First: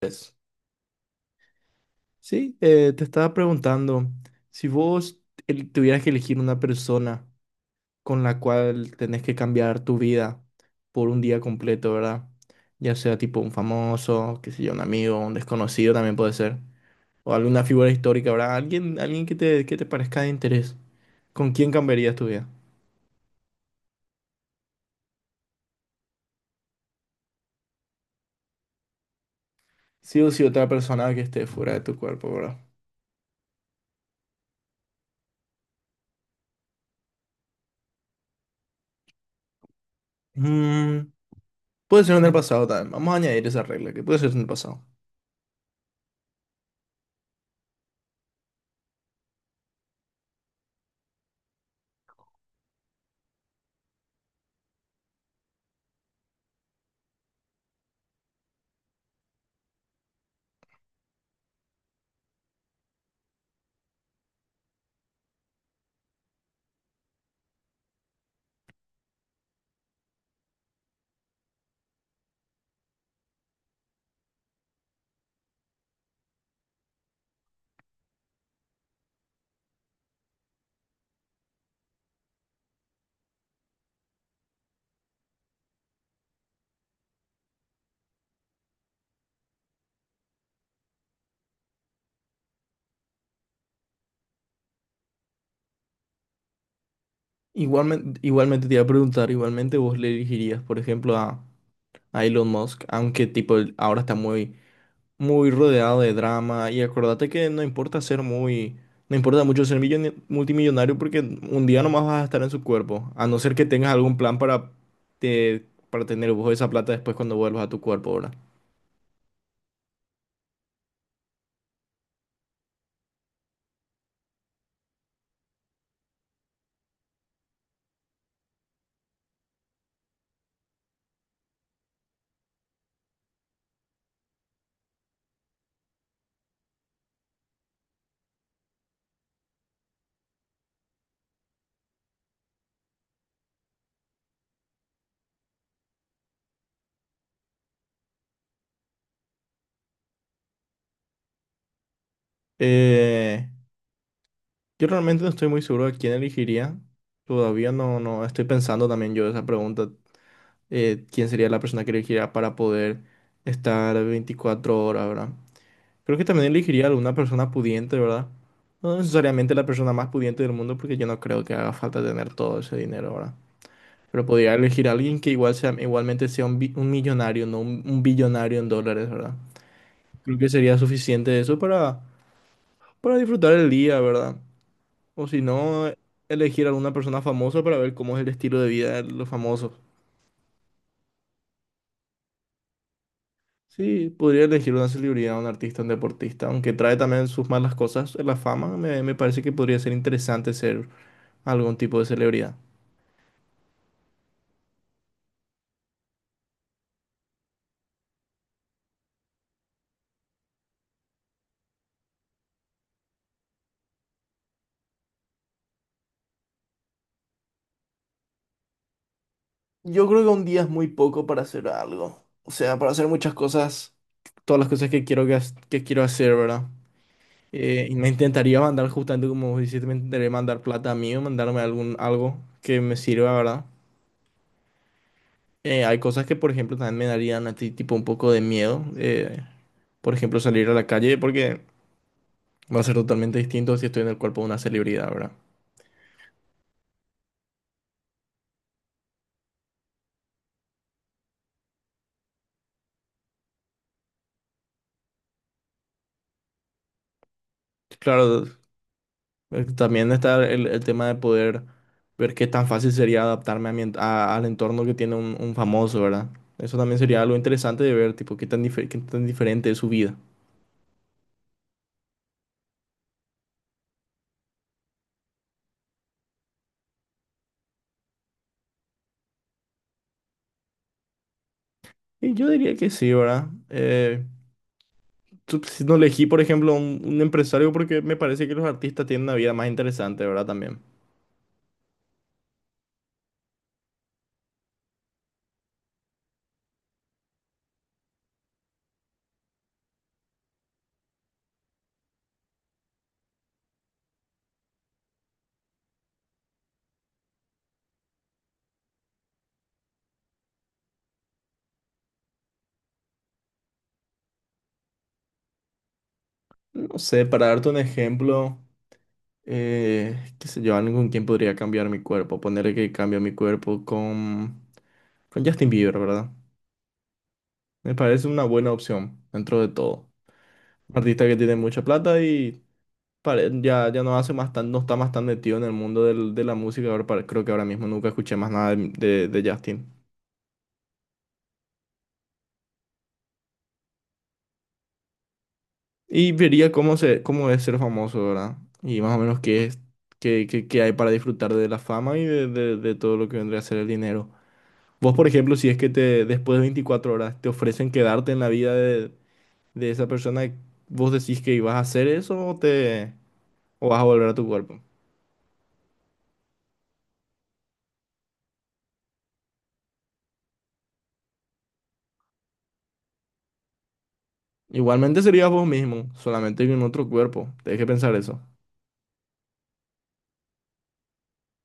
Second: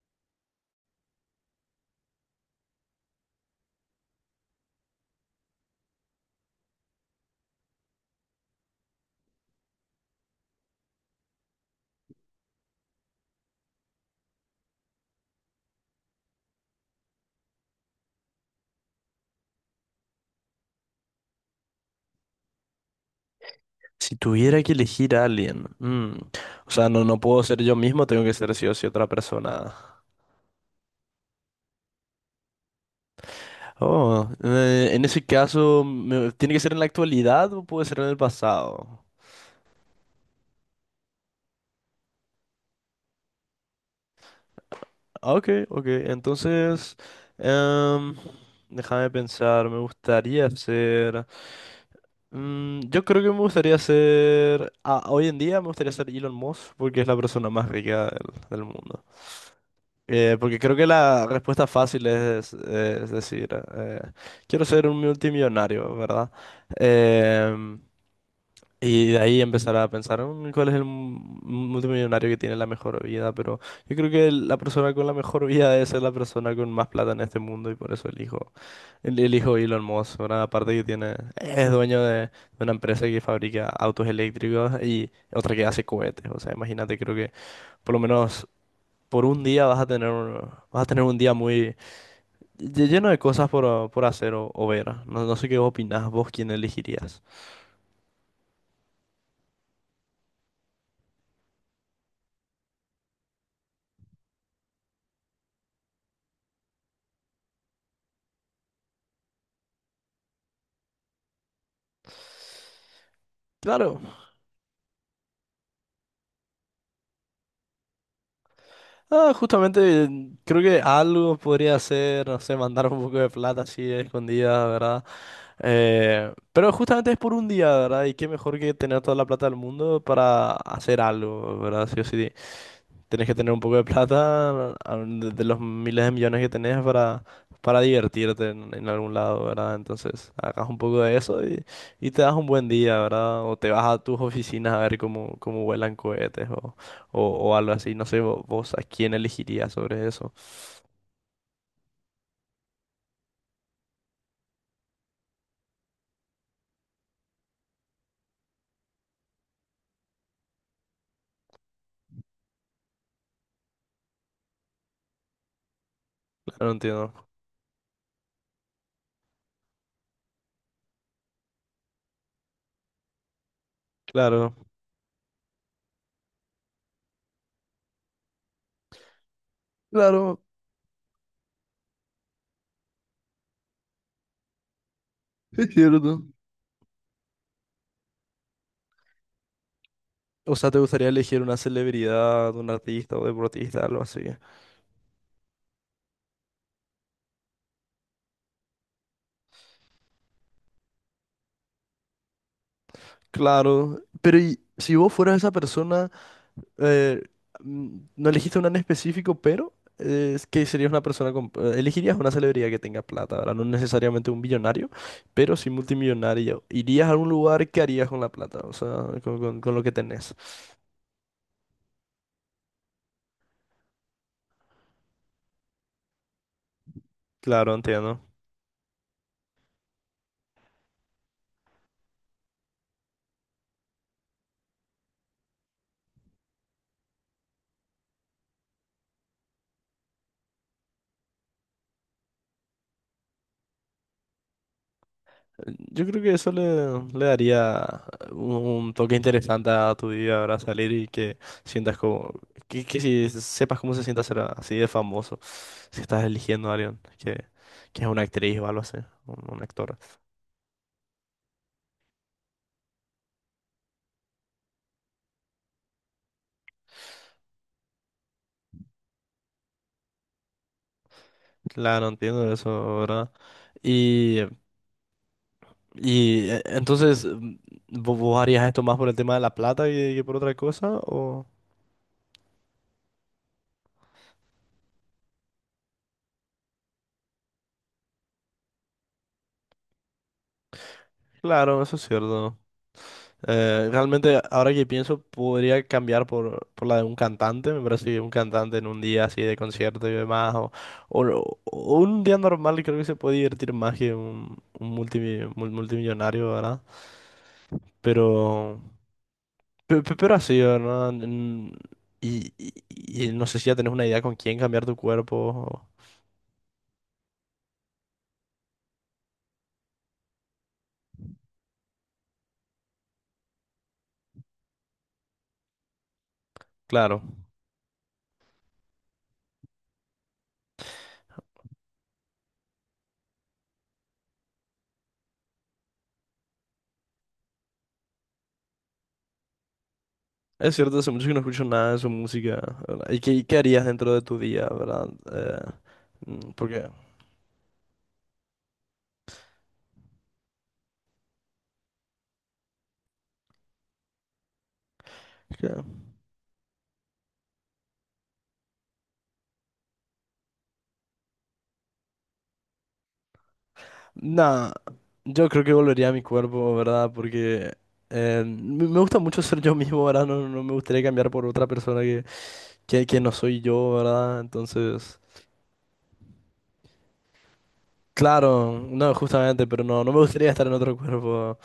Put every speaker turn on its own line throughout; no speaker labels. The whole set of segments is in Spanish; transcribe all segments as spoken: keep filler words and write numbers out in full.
Pues, sí, eh, te estaba preguntando, si vos el- tuvieras que elegir una persona con la cual tenés que cambiar tu vida por un día completo, ¿verdad? Ya sea tipo un famoso, qué sé yo, un amigo, un desconocido también puede ser, o alguna figura histórica, ¿verdad? Alguien, alguien que te, que te parezca de interés. ¿Con quién cambiarías tu vida?
Si tuviera que elegir a alguien, mm, o sea, no, no puedo ser yo mismo, tengo que ser sí o sí otra persona.
Sí o sí otra persona que esté fuera de tu cuerpo, ¿verdad?
Oh, eh, en ese caso, me- ¿tiene que ser en la actualidad o puede ser en el pasado?
Mm, puede ser en el pasado también. Vamos a añadir esa regla, que puede ser en el pasado.
Ah, ok, ok, entonces, em, déjame pensar, me gustaría ser... mm, yo creo que me gustaría ser... ah, hoy en día me gustaría ser Elon Musk porque es la persona más rica del, del mundo. Eh, porque creo que la respuesta fácil es, es decir, eh, quiero ser un multimillonario, ¿verdad? Em, y de ahí empezar a pensar "Mm, cuál es el mu- multimillonario que tiene la mejor vida, pero yo creo que la persona con la mejor vida es la persona con más plata en este mundo y por eso elijo, el- elijo Elon Musk, ¿verdad? Aparte que tiene, es dueño de, de una empresa que fabrica autos eléctricos y otra que hace cohetes, o sea, imagínate, creo que por lo menos por un día vas a tener un, vas a tener un día muy lle- lleno de cosas por, por hacer o, o ver. No, no sé qué opinás vos, quién elegirías.
Igualmente, igualmente te iba a preguntar, igualmente vos le dirigirías por ejemplo, a, a Elon Musk, aunque tipo él ahora está muy, muy rodeado de drama y acordate que no importa ser muy, no importa mucho ser milloni- multimillonario porque un día nomás vas a estar en su cuerpo, a no ser que tengas
Claro,
algún plan para, te- para tener vos esa plata después cuando vuelvas a tu cuerpo, ¿verdad?
ah, justamente creo que algo podría ser, no sé, mandar un poco de plata así escondida, ¿verdad? Eh, pero justamente es por un día, ¿verdad? Y qué mejor que tener toda la plata del mundo para hacer algo, ¿verdad? Sí o sí. Tienes que tener un poco de plata, a- de de los miles de millones que tenés para, para divertirte en, en algún lado, ¿verdad? Entonces, hagas un poco de eso y, y te das un buen día, ¿verdad? O te vas a tus oficinas a ver cómo, cómo vuelan cohetes o, o, o algo así. No sé, vo- vos, a quién elegirías sobre eso.
Eh, Yo realmente no estoy muy seguro de quién elegiría. Todavía no, no estoy pensando también yo esa pregunta. Eh, ¿quién sería la persona que elegiría para poder estar veinticuatro horas, ¿verdad? Creo que también
Claro, no
elegiría alguna
entiendo.
persona pudiente, ¿verdad? No necesariamente la persona más pudiente del mundo, porque yo no creo que haga falta tener todo ese dinero, ¿verdad? Pero podría
Claro,
elegir a alguien que igual sea, igualmente sea un, bi- un millonario, no un, un billonario en dólares, ¿verdad? Creo
claro,
que sería suficiente eso para, para disfrutar el día, ¿verdad? O si
es
no,
cierto.
elegir alguna persona famosa para ver cómo es el estilo de vida de los famosos.
O sea, ¿te gustaría elegir una celebridad, un artista o deportista, algo
Sí,
así?
podría elegir una celebridad, un artista, un deportista, aunque trae también sus malas cosas. La fama me, me parece que podría ser interesante ser algún tipo de celebridad.
Claro, pero ¿y si vos fueras esa persona? eh, mm, no elegiste una en específico, pero eh, es que serías una persona con... eh, elegirías una celebridad que tenga plata, ¿verdad? No necesariamente un billonario, pero sí multimillonario. Irías a algún lugar, ¿qué harías con la plata? O sea, con, con- con lo que
Yo creo que
tenés.
un día es muy poco para hacer algo. O sea, para hacer muchas cosas, todas las cosas que quiero, que, has- que quiero hacer, ¿verdad?
Claro,
Eh, y me
entiendo.
intentaría mandar, justamente como vos dijiste, me intentaría mandar plata a mí o mandarme algún, algo que me sirva, ¿verdad? Eh, hay cosas que, por ejemplo, también me darían a ti tipo un poco de miedo. Eh, por ejemplo, salir a la calle porque va a ser totalmente distinto si estoy en el cuerpo de una celebridad, ¿verdad?
Yo creo que eso le, le daría un, un toque interesante a tu día, ¿verdad? Salir y que sientas como... Que, que si sepas cómo se siente ser así de famoso, si estás eligiendo a alguien que, que es una
Claro,
actriz o algo así, un un
eh,
actor.
también está el, el tema de poder ver qué tan fácil sería adaptarme a mi en- a- al entorno que tiene un, un famoso, ¿verdad? Eso también sería algo interesante de ver, tipo, qué tan, difer- qué tan diferente es su vida.
Claro, entiendo eso, ¿verdad? Y, y eh, entonces, mm, ¿vo- vos harías esto más por el tema de la plata que, que por otra cosa? O...
Y yo diría que sí, ¿verdad? Eh, tú- si no elegí, por ejemplo, un, un empresario porque me parece que los artistas tienen una vida más interesante, ¿verdad? También.
Claro, eso es cierto. Eh, realmente, ahora que pienso, podría cambiar por, por la de un cantante. Me parece que un cantante en un día así de concierto y demás, o, o, lo- o un día normal, creo que se puede divertir más que un, un multimi- mul- multimillonario, ¿verdad? Pero. Pe- pe- Pero, así, ¿verdad? Mm, Y, y- y no sé si ya tenés una idea con quién cambiar tu cuerpo. o-
No sé, para darte un ejemplo, eh, qué sé yo, alguien con quien podría cambiar mi cuerpo. Ponerle que cambio mi cuerpo con, con Justin Bieber, ¿verdad?
Claro,
Me parece una buena opción dentro de todo. Un artista que tiene mucha plata y pare- ya, ya no hace más tan, no está más tan metido en el mundo del- de la música. Ahora, pare- creo que ahora mismo nunca escuché más nada de, de- de Justin.
es cierto, hace mucho que no escucho nada de su música, ¿verdad? Y qué, qué harías dentro de tu día, ¿verdad? Eh,
Y
mm,
vería
porque...
cómo, se, cómo es ser famoso, ¿verdad? Y más o menos qué es, qué, qué- qué hay para disfrutar de la fama y de, de de todo lo que vendría a ser el dinero. Vos, por ejemplo, si es
que-
que te, después de veinticuatro horas te ofrecen quedarte en la vida de, de esa persona, ¿vos decís que ibas a hacer eso o te o vas a volver a tu
Nada,
cuerpo?
yo creo que volvería a mi cuerpo, ¿verdad? Porque eh, me me gusta mucho ser yo mismo, ¿verdad? No, no no me gustaría cambiar por otra persona que, que, que no soy yo, ¿verdad? Entonces...
Igualmente serías vos mismo, solamente en otro cuerpo. Tenés que pensar eso.
Claro, no, justamente, pero no, no me gustaría estar en otro cuerpo,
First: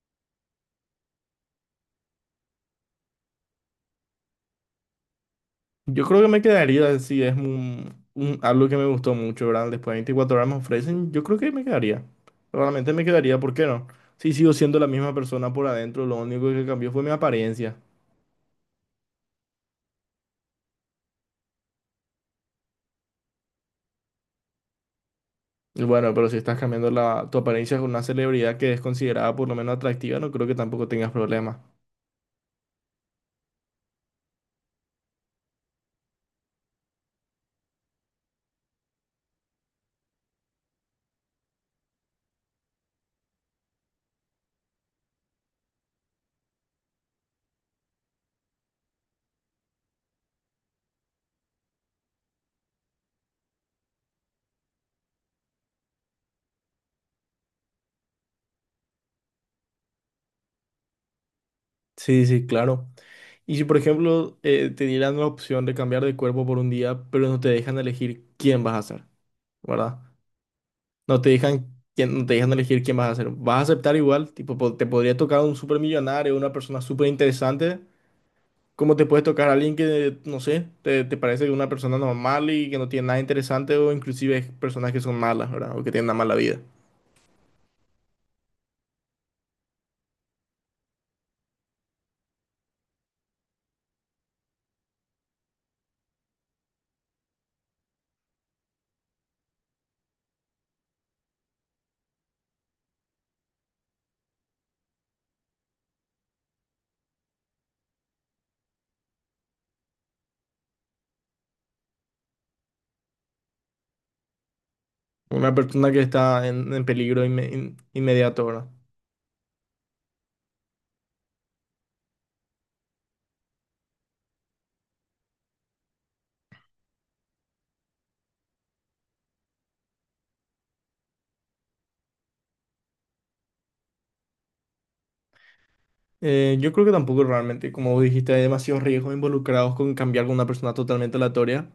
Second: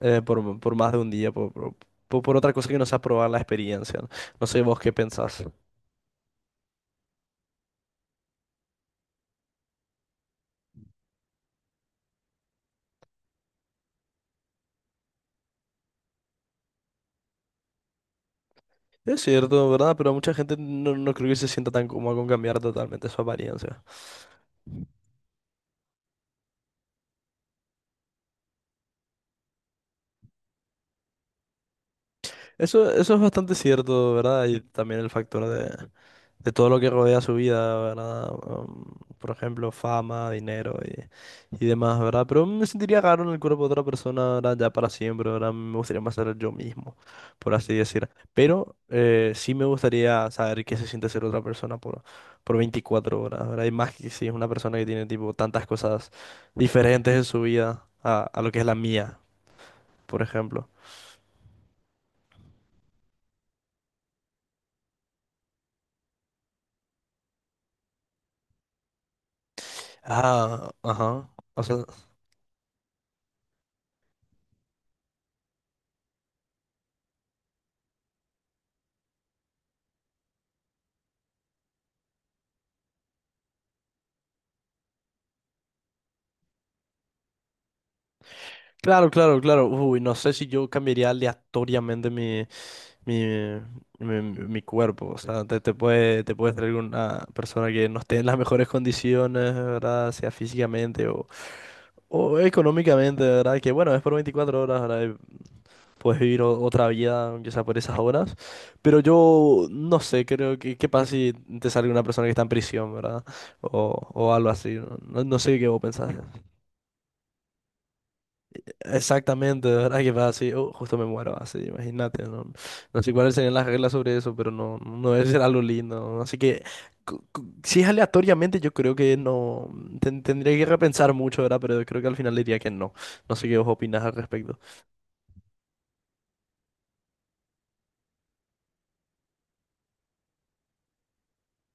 eh, por, por más de un día, por, por, por- por otra cosa que no sea probar la experiencia. No, no sé vos qué pensás.
Yo creo que me quedaría si es un, un- algo que me gustó mucho, ¿verdad? Después de veinticuatro horas me ofrecen, yo creo que me quedaría. Realmente me quedaría, ¿por qué no? Si sigo siendo la misma persona por adentro, lo único que cambió fue mi apariencia.
Es cierto, ¿verdad? Pero mucha gente no, no creo que se sienta tan cómoda con cambiar totalmente su apariencia.
Y bueno, pero si estás cambiando la, tu apariencia con una celebridad que es considerada por lo menos atractiva, no creo que tampoco tengas problemas.
Eso, eso es bastante cierto, ¿verdad? Y también el factor de, de todo lo que rodea su vida, ¿verdad? Um, por ejemplo, fama, dinero y, y demás, ¿verdad? Pero me sentiría raro en el cuerpo de otra persona, ¿verdad? Ya para siempre, ¿verdad? Me gustaría más ser yo mismo, por así decir. Pero eh, sí me gustaría saber qué se siente ser otra persona por, por veinticuatro horas, ¿verdad? Y más que si es una persona que tiene, tipo, tantas cosas diferentes en su vida a, a lo que es la mía, por ejemplo.
Sí, sí, claro. Y si, por ejemplo, eh, te dieran la opción de cambiar de cuerpo por un día, pero no te dejan elegir quién vas a ser, ¿verdad?
Ah,
No
ajá.
te
O
dejan,
sea,
quién- no te dejan elegir quién vas a ser. ¿Vas a aceptar igual? Tipo, po- te podría tocar un supermillonario, una persona súper interesante. ¿Cómo te puede tocar a alguien que, no sé, te, te parece una persona normal y que no tiene nada interesante o inclusive personas que son malas, ¿verdad? O que tienen una mala vida.
claro, claro, claro. Uy, no sé si yo cambiaría aleatoriamente mi, mi, mi, mi cuerpo. O sea, te, te puede, te puede traer una persona que no esté en las mejores condiciones, ¿verdad? Sea físicamente o, o económicamente, ¿verdad? Que bueno, es por veinticuatro horas, ¿verdad? Y puedes vivir o- otra vida, aunque sea por esas horas. Pero yo no sé, creo que qué pasa si te sale una persona que está en prisión, ¿verdad? O, o algo así. No, no no
Una
sé qué vos
persona que
pensás.
está en, en peligro inme- in- inmediato, ¿verdad?
Exactamente, de verdad que va así, oh, justo me muero así, imagínate, no, no sé cuáles serían las reglas sobre eso, pero no, no debe ser algo lindo, ¿no? Así que cu- cu- si es aleatoriamente yo creo que no, ten- tendría que repensar mucho, ¿verdad? Pero yo creo que al final diría que no, no sé qué vos opinás al respecto.
Eh, yo creo que tampoco realmente, como vos dijiste, hay demasiados riesgos involucrados con cambiar con una persona totalmente aleatoria.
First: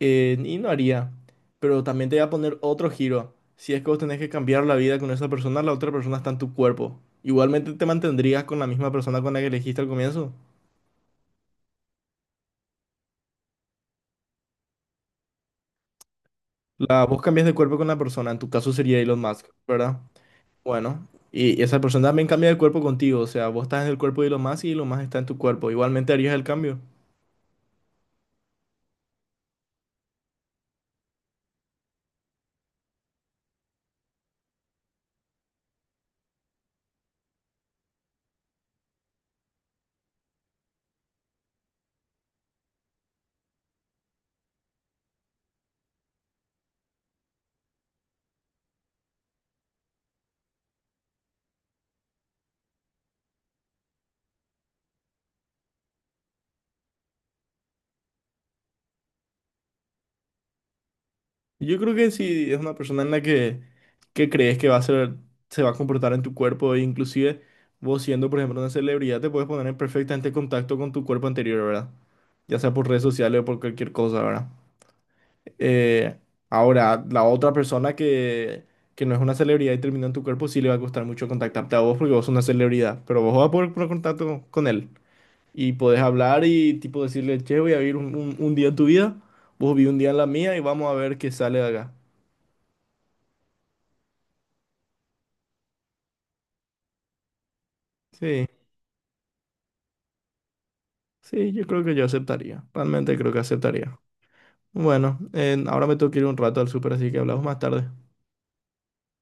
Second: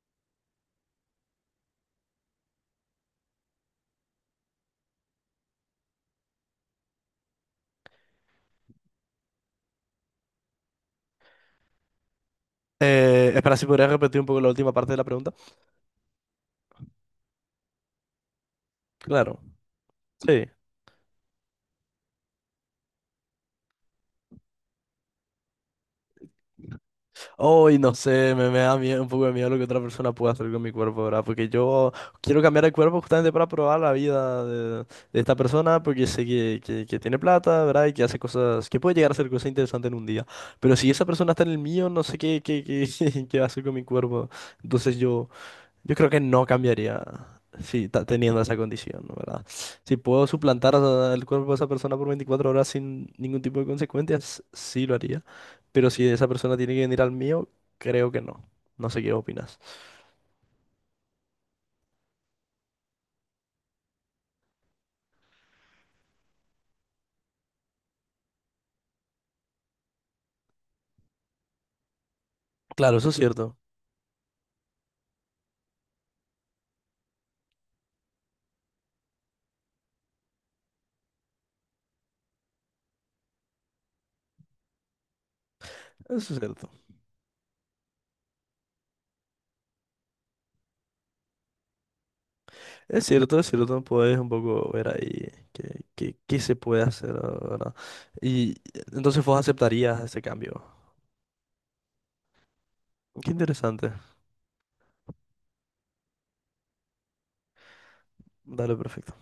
eh, Y no haría. Pero también te voy a poner otro giro. Si es que vos tenés que cambiar la vida con esa persona, la otra persona está en tu cuerpo. Igualmente te mantendrías con la misma persona con la que elegiste al comienzo.
Eh, espera, si podrías repetir un poco la última parte de la pregunta.
La, vos cambias de cuerpo con la persona, en tu caso sería Elon
Claro,
Musk, ¿verdad?
sí.
Bueno, y esa persona también cambia de cuerpo contigo, o sea, vos estás en el cuerpo de Elon Musk y Elon Musk está en tu cuerpo. Igualmente harías el cambio.
Hoy no sé, me, me da miedo, un poco de miedo lo que otra persona pueda hacer con mi cuerpo, ¿verdad? Porque yo quiero cambiar el cuerpo justamente para probar la vida de, de esta persona, porque sé que, que, que tiene plata, ¿verdad? Y que hace cosas, que puede llegar a hacer cosas interesantes en un día. Pero si esa persona está en el mío, no sé qué, qué, qué, qué va a hacer con mi cuerpo. Entonces yo... Yo creo que no cambiaría si ta- teniendo esa condición, ¿no? ¿Verdad? Si puedo suplantar a- el cuerpo de esa persona por veinticuatro horas sin ningún tipo de consecuencias, sí lo haría. Pero si esa persona tiene que venir al mío, creo que no. No sé qué opinas.
Yo creo que si es una persona en la que, que crees que va a ser, se va a comportar en tu cuerpo, e inclusive vos siendo, por ejemplo, una celebridad, te puedes poner en perfectamente contacto con tu cuerpo anterior, ¿verdad? Ya sea por
Claro,
redes
eso es
sociales o
cierto.
por cualquier cosa, ¿verdad? Eh, Ahora, la otra persona que, que no es una celebridad y terminó en tu cuerpo, sí le va a costar mucho contactarte a vos porque vos sos una celebridad, pero vos vas a poder poner contacto con él y podés
Eso es
hablar
cierto.
y tipo decirle, che, voy a vivir un, un- un día en tu vida, vos viví un día en la mía y vamos a ver qué sale de acá.
Es cierto, es cierto. Puedes un poco ver ahí qué, qué, qué se puede hacer, ¿verdad?
Sí.
Y entonces vos aceptarías ese cambio.
Sí, yo creo que yo aceptaría. Realmente
Qué
creo que
interesante.
aceptaría. Bueno, eh, ahora me tengo que ir un rato al súper, así que hablamos más tarde.
Dale, perfecto.